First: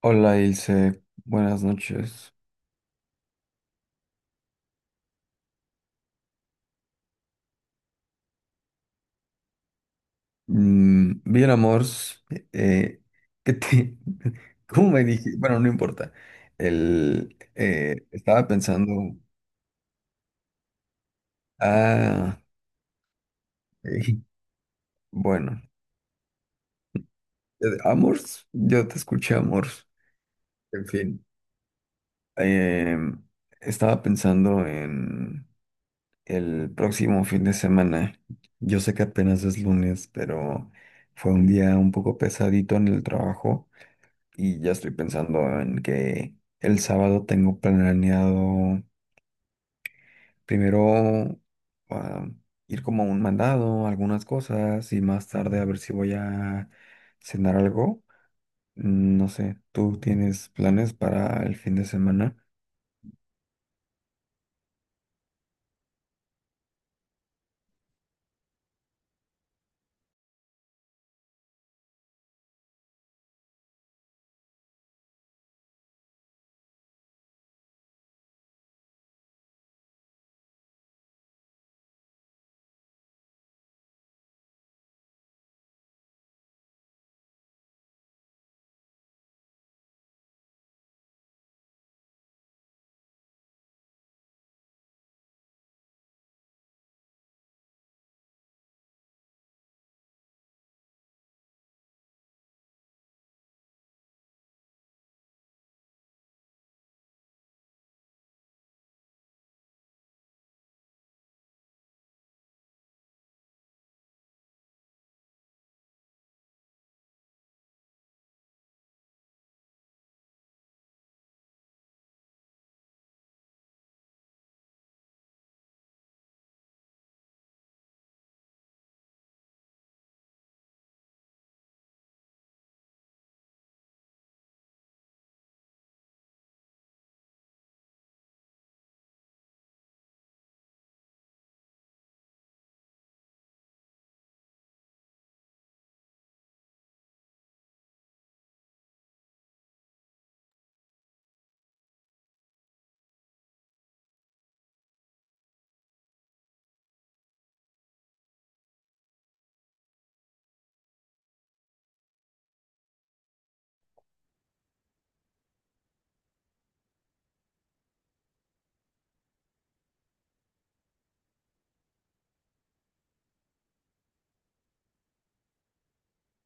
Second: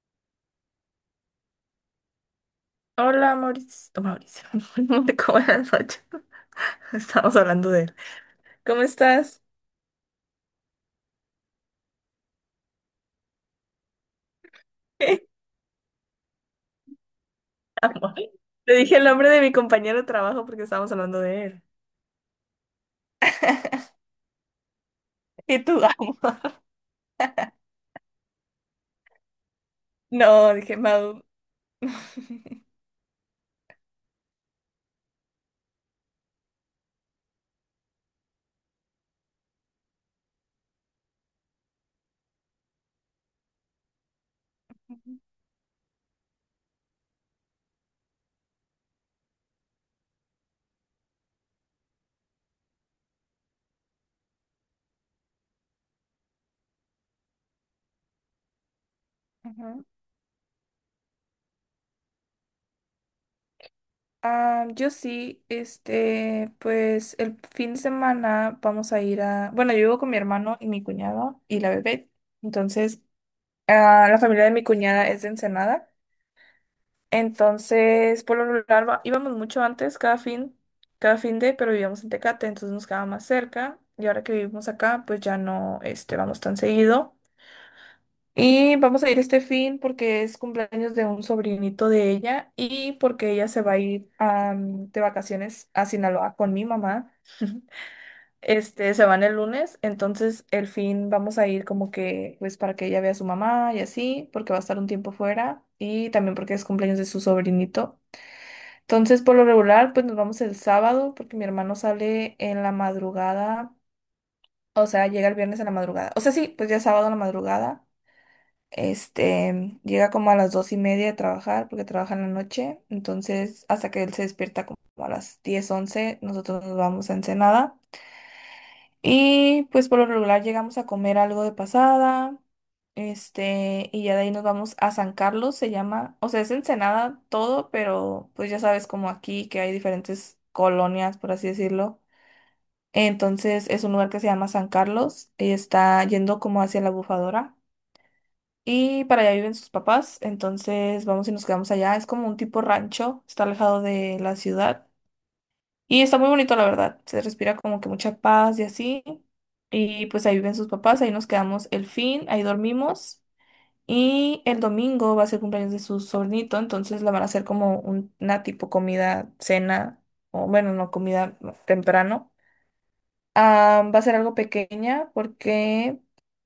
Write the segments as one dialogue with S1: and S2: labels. S1: Hola Ilse, buenas noches.
S2: Hola Mauricio. No, Mauricio, no te buenas noches. Estamos hablando de él. ¿Cómo estás?
S1: Bien, amors. Eh, ¿Qué te... ¿Cómo me dije? Bueno, no importa. El, eh,
S2: Amor.
S1: estaba
S2: Te dije el
S1: pensando.
S2: nombre de mi compañero de trabajo porque estábamos hablando de él.
S1: Ah, eh,
S2: Y
S1: bueno.
S2: tú, amor.
S1: Amors, yo te escuché, amors.
S2: No, dije
S1: En
S2: Mau.
S1: fin. Eh, Estaba pensando en el próximo fin de semana. Yo sé que apenas es lunes, pero fue un día un poco pesadito en el trabajo. Y ya estoy pensando en que el sábado tengo planeado primero ah, ir como a un mandado, algunas cosas, y más tarde a ver si voy a cenar algo. No sé,
S2: Ajá.
S1: ¿tú tienes planes para el fin de semana?
S2: Ah, yo sí, pues el fin de semana vamos a ir a, bueno, yo vivo con mi hermano y mi cuñado y la bebé. Entonces, la familia de mi cuñada es de Ensenada. Entonces, por lo regular íbamos mucho antes, cada fin de, pero vivíamos en Tecate, entonces nos quedaba más cerca. Y ahora que vivimos acá, pues ya no, vamos tan seguido. Y vamos a ir este fin porque es cumpleaños de un sobrinito de ella y porque ella se va a ir de vacaciones a Sinaloa con mi mamá. Se van el lunes, entonces el fin vamos a ir como que, pues para que ella vea a su mamá y así, porque va a estar un tiempo fuera y también porque es cumpleaños de su sobrinito. Entonces, por lo regular, pues nos vamos el sábado porque mi hermano sale en la madrugada, o sea, llega el viernes en la madrugada. O sea, sí, pues ya es sábado en la madrugada. Llega como a las dos y media de trabajar porque trabaja en la noche. Entonces, hasta que él se despierta como a las 10 11 nosotros nos vamos a Ensenada. Y pues por lo regular llegamos a comer algo de pasada, y ya de ahí nos vamos a San Carlos, se llama, o sea, es Ensenada todo, pero pues ya sabes como aquí que hay diferentes colonias, por así decirlo. Entonces es un lugar que se llama San Carlos y está yendo como hacia la Bufadora. Y para allá viven sus papás, entonces vamos y nos quedamos allá. Es como un tipo rancho, está alejado de la ciudad. Y está muy bonito, la verdad. Se respira como que mucha paz y así. Y pues ahí viven sus papás, ahí nos quedamos el fin, ahí dormimos. Y el domingo va a ser cumpleaños de su sobrinito, entonces la van a hacer como una tipo comida, cena, o bueno, no comida temprano. Ah, va a ser algo pequeña porque,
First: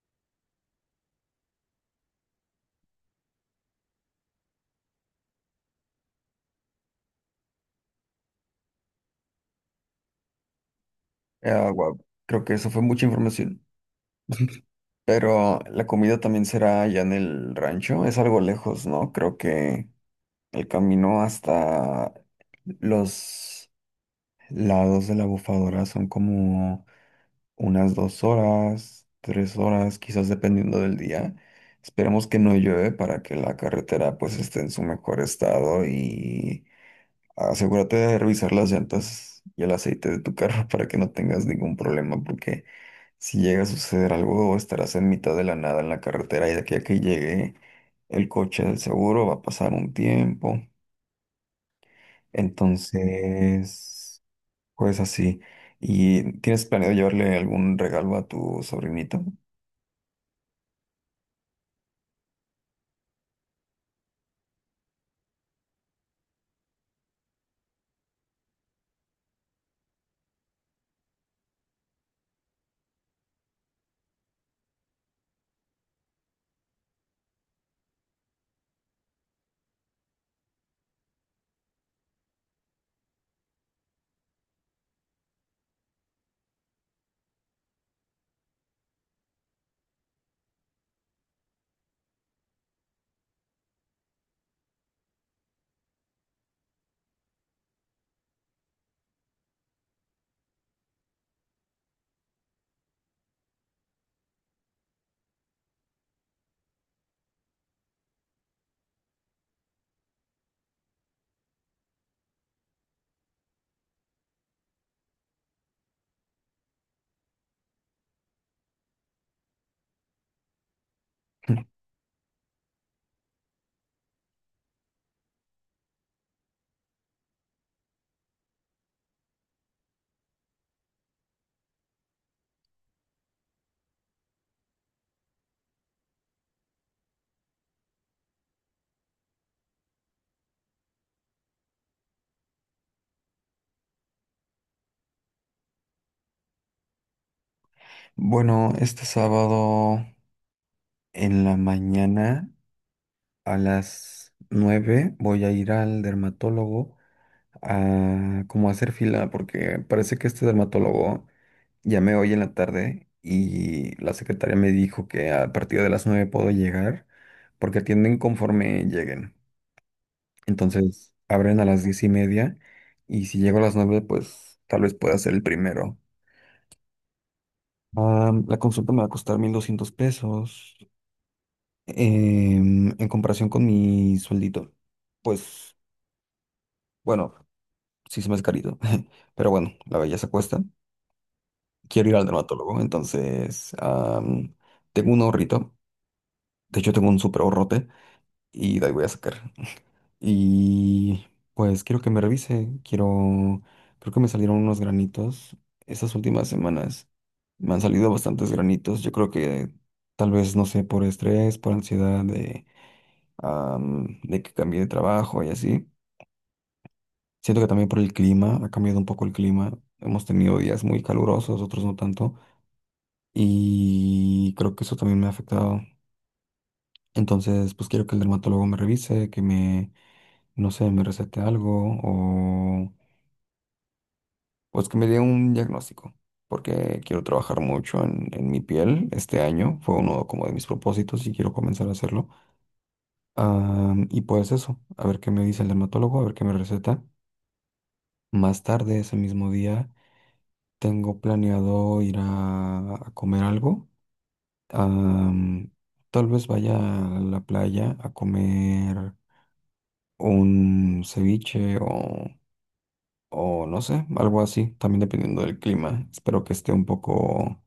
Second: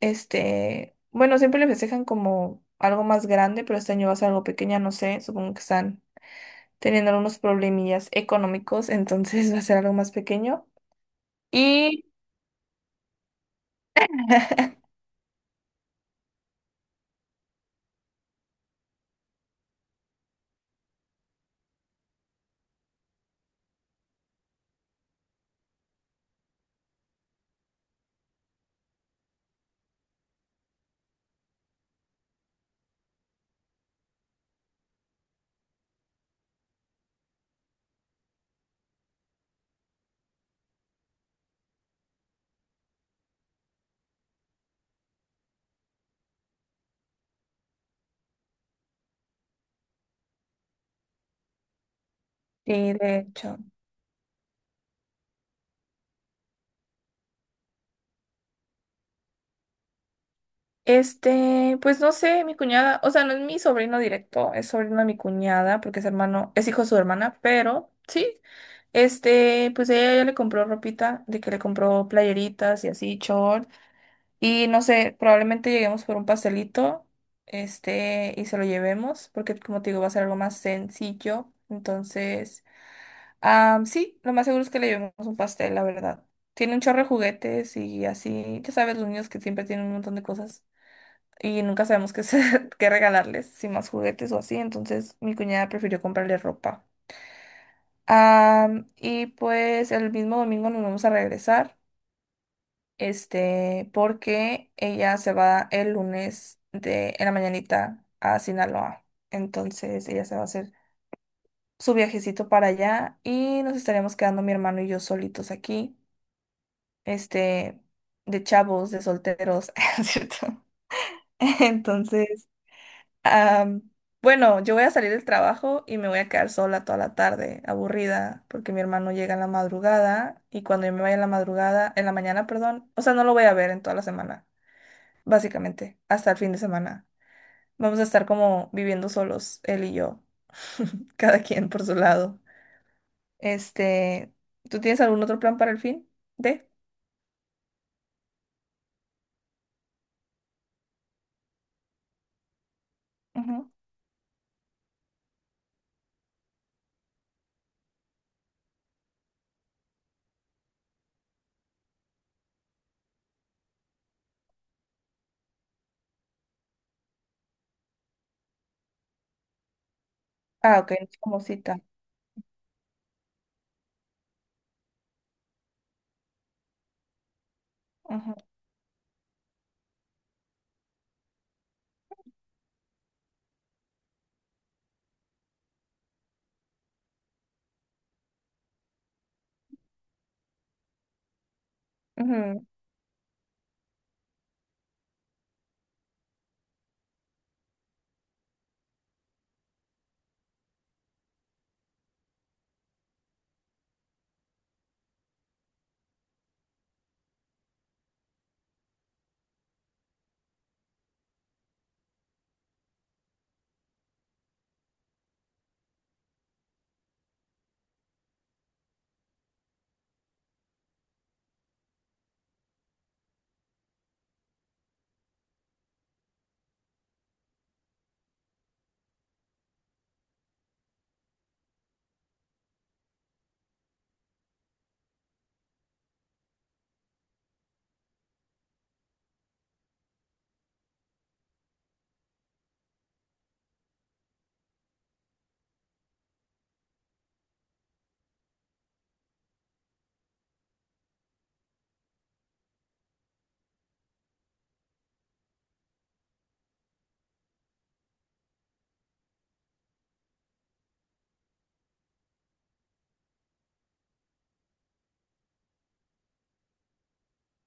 S2: bueno, siempre le festejan como algo más grande, pero este año va a ser algo pequeña, no sé, supongo que están teniendo algunos problemillas económicos, entonces va a ser algo más pequeño.
S1: Guau,
S2: Y
S1: creo que eso fue mucha información. Pero la comida también será allá en el rancho, es algo lejos, ¿no? Creo que el camino hasta los lados de la bufadora son como unas 2 horas, 3 horas, quizás dependiendo del día. Esperemos que no llueve para que la carretera pues esté en su mejor estado y asegúrate de revisar las llantas y el aceite de tu carro para que no tengas ningún problema porque si llega a suceder algo estarás en mitad de la nada en la carretera y de aquí a que llegue el coche del seguro va a pasar un tiempo.
S2: sí, de hecho.
S1: Entonces. Pues así. ¿Y tienes planeado llevarle algún regalo a tu sobrinito?
S2: Pues no sé, mi cuñada, o sea, no es mi sobrino directo, es sobrino de mi cuñada, porque es hermano, es hijo de su hermana, pero sí, pues ella ya le compró ropita, de que le compró playeritas y así, short, y no sé, probablemente lleguemos por un pastelito, y se lo llevemos, porque como te digo, va a ser algo más sencillo, entonces... Ah, sí, lo más seguro es que le llevemos un pastel, la verdad. Tiene un chorro de juguetes y así, ya sabes, los niños que siempre tienen un montón de cosas y nunca sabemos qué, qué regalarles, si más juguetes o así, entonces mi cuñada prefirió comprarle ropa. Ah, y pues el mismo domingo nos vamos a regresar, porque ella se va el lunes de, en la mañanita a Sinaloa, entonces ella se va a hacer su viajecito para allá y nos estaremos quedando mi hermano y yo solitos aquí. este, de chavos, de solteros, ¿no es cierto? Entonces, am, bueno, yo voy a salir del trabajo y me voy a quedar sola toda la tarde, aburrida, porque mi hermano llega en la madrugada y cuando yo me vaya en la madrugada, en la mañana, perdón, o sea, no lo voy a ver en toda la semana, básicamente, hasta el fin de semana. Vamos a estar como viviendo solos, él y yo, cada quien por su lado. Este, ¿Tú tienes algún otro plan para el fin de?
S1: Bueno, este sábado en la mañana a
S2: Ujú.
S1: las 9 voy a ir al dermatólogo a hacer fila porque parece que este dermatólogo llamé hoy en la tarde y la secretaria me dijo que a partir de las 9 puedo llegar porque atienden conforme lleguen.
S2: Ah, ok, es
S1: Entonces
S2: como
S1: abren a
S2: cita.
S1: las 10:30 y si llego a las 9, pues tal vez pueda ser el primero. Ah, la consulta me va a costar 1,200 pesos en comparación con mi sueldito. Pues bueno, sí se me es carito, pero bueno, la belleza cuesta. Quiero ir al
S2: Ujú,
S1: dermatólogo, entonces tengo un ahorrito. De hecho, tengo un súper ahorrote y de ahí voy a sacar. Y pues quiero que me revise. Quiero. Creo que me salieron unos granitos. Estas últimas semanas me han salido bastantes granitos. Yo creo que tal vez, no sé, por estrés, por ansiedad de que cambié de trabajo y así. Siento que también por el clima, ha cambiado un poco el clima. Hemos tenido días muy calurosos, otros no tanto. Y creo que eso también me ha afectado. Entonces, pues quiero que el dermatólogo me revise, que me, no sé, me recete algo o pues que me dé un diagnóstico, porque quiero trabajar mucho en mi piel este año. Fue uno como de mis propósitos y quiero comenzar a hacerlo. Y pues eso, a ver qué me dice el dermatólogo, a ver qué me receta. Más tarde, ese mismo día, tengo planeado ir a comer algo. Ah, Tal vez vaya a la playa a comer un ceviche o no sé, algo así, también dependiendo del clima. Espero que esté un poco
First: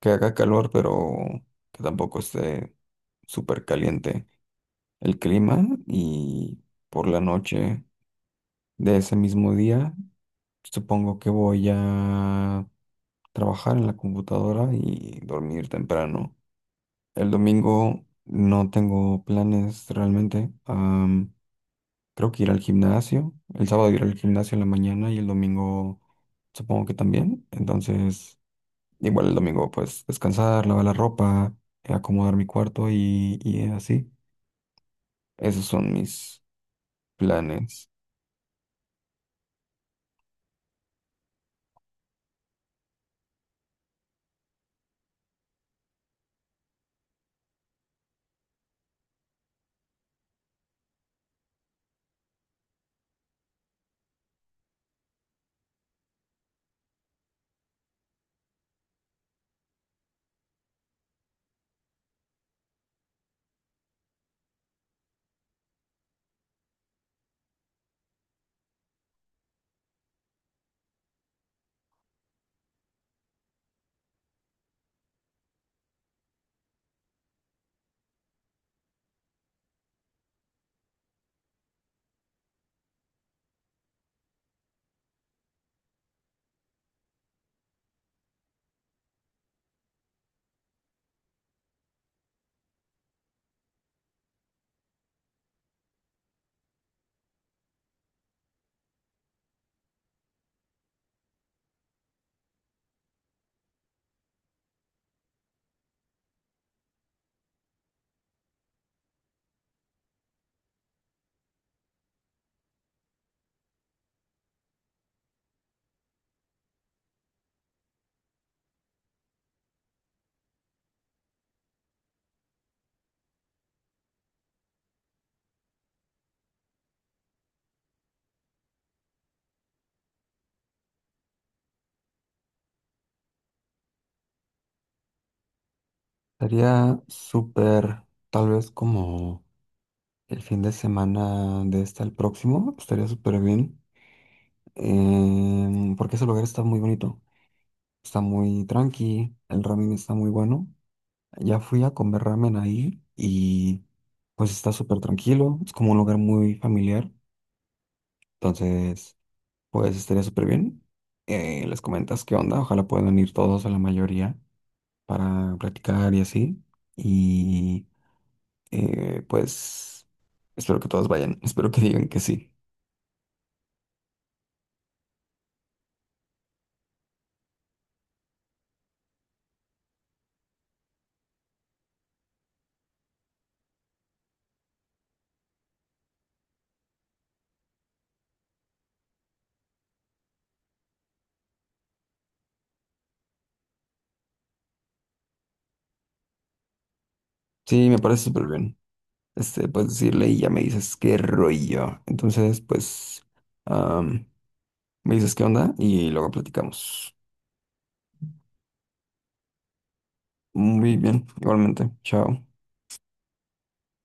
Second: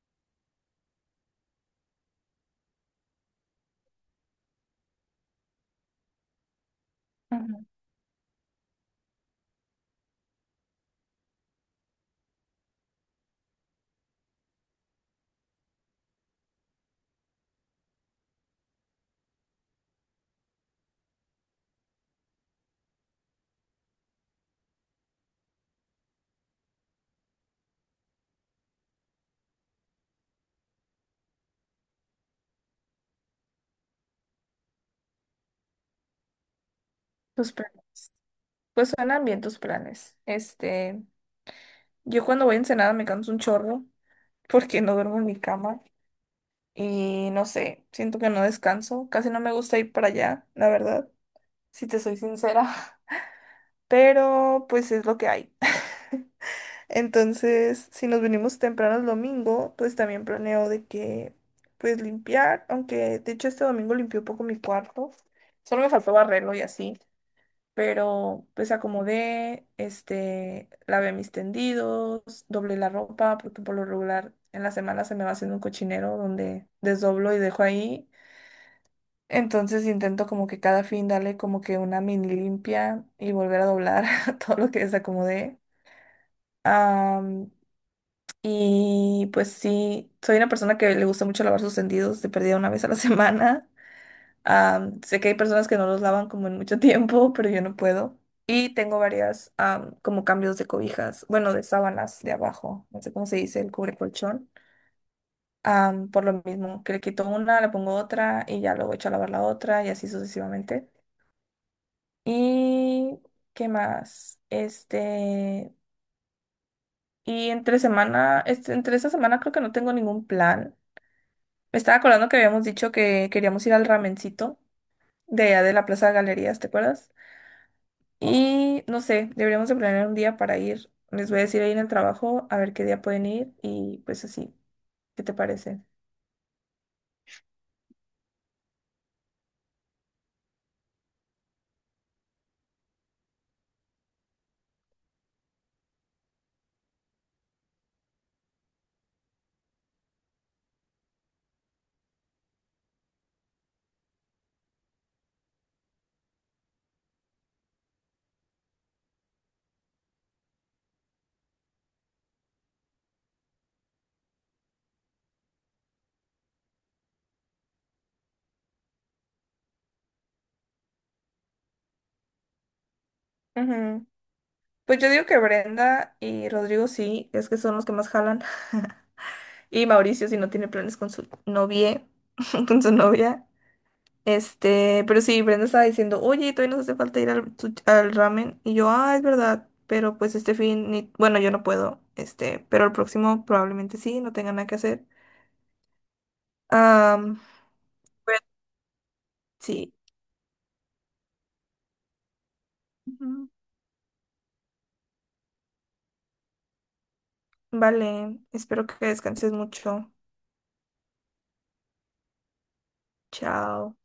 S1: que haga calor, pero que tampoco esté súper caliente el clima. Y por la
S2: ujú.
S1: noche de ese mismo día, supongo que voy a trabajar en la computadora y dormir temprano. El domingo no tengo planes realmente. Creo que ir al gimnasio. El sábado ir al gimnasio en la mañana y el domingo supongo que también. Entonces. Igual el domingo, pues descansar, lavar la ropa, acomodar mi cuarto y así. Esos son mis
S2: Tus
S1: planes.
S2: planes. Pues suenan bien tus planes. Yo cuando voy a Ensenada me canso un chorro porque no duermo en mi cama y no sé, siento que no descanso. Casi no me gusta ir para allá, la verdad, si te soy sincera. Pero pues es lo que hay. Entonces, si nos venimos temprano el domingo, pues también planeo de que, pues limpiar, aunque de hecho este domingo limpié un poco mi cuarto. Solo me faltó barrerlo y así. Pero pues acomodé, lavé mis tendidos, doblé la ropa, porque por lo regular en la semana se me va haciendo un cochinero donde desdoblo y dejo ahí. Entonces intento como que cada fin darle como que una mini limpia y volver a doblar todo lo que desacomodé. Am, y pues sí, soy una persona que le gusta mucho lavar sus tendidos, de perdida una vez a la semana. Sé que hay personas que no los lavan como en mucho tiempo, pero yo no puedo. Y tengo varias como cambios de cobijas, bueno, de sábanas de abajo, no sé cómo se dice, el cubre colchón. Por lo mismo, que le quito una, le pongo otra y ya luego echo a lavar la otra y así sucesivamente. ¿Y qué más? Y entre semana, entre esta semana creo que no tengo ningún plan. Me estaba acordando que habíamos dicho que queríamos ir al ramencito de allá de la Plaza de Galerías, ¿te acuerdas? Y no sé, deberíamos de planear un día para ir. Les voy a decir ahí en el trabajo a ver qué día pueden ir y pues así. ¿Qué te parece?
S1: Estaría súper, tal vez como el fin de semana de este al próximo, estaría súper bien. Porque ese lugar está muy bonito, está muy tranqui, el ramen está muy bueno. Ya fui a comer ramen ahí y pues está súper tranquilo, es como un lugar muy familiar. Entonces. Pues estaría súper bien. Les comentas qué onda. Ojalá puedan ir todos o la mayoría para platicar y así. Y pues espero que todos vayan. Espero que digan que sí.
S2: Ujú. Pues yo digo que Brenda y Rodrigo sí, es que son los que más jalan. Y Mauricio si no tiene planes con su novia, con su novia. Pero sí, Brenda estaba diciendo, oye, todavía nos hace falta ir al, al ramen. Y yo, ah, es verdad, pero pues este fin, bueno, yo no puedo, pero el próximo probablemente sí, no tenga nada que hacer. Am,
S1: Sí, me parece
S2: pues,
S1: súper bien. Puedes
S2: sí.
S1: decirle y ya me dices qué rollo. Entonces, pues
S2: Ujú.
S1: am, me dices qué onda y luego platicamos.
S2: Vale, espero que descanses mucho.
S1: Muy bien, igualmente. Chao.
S2: Chao.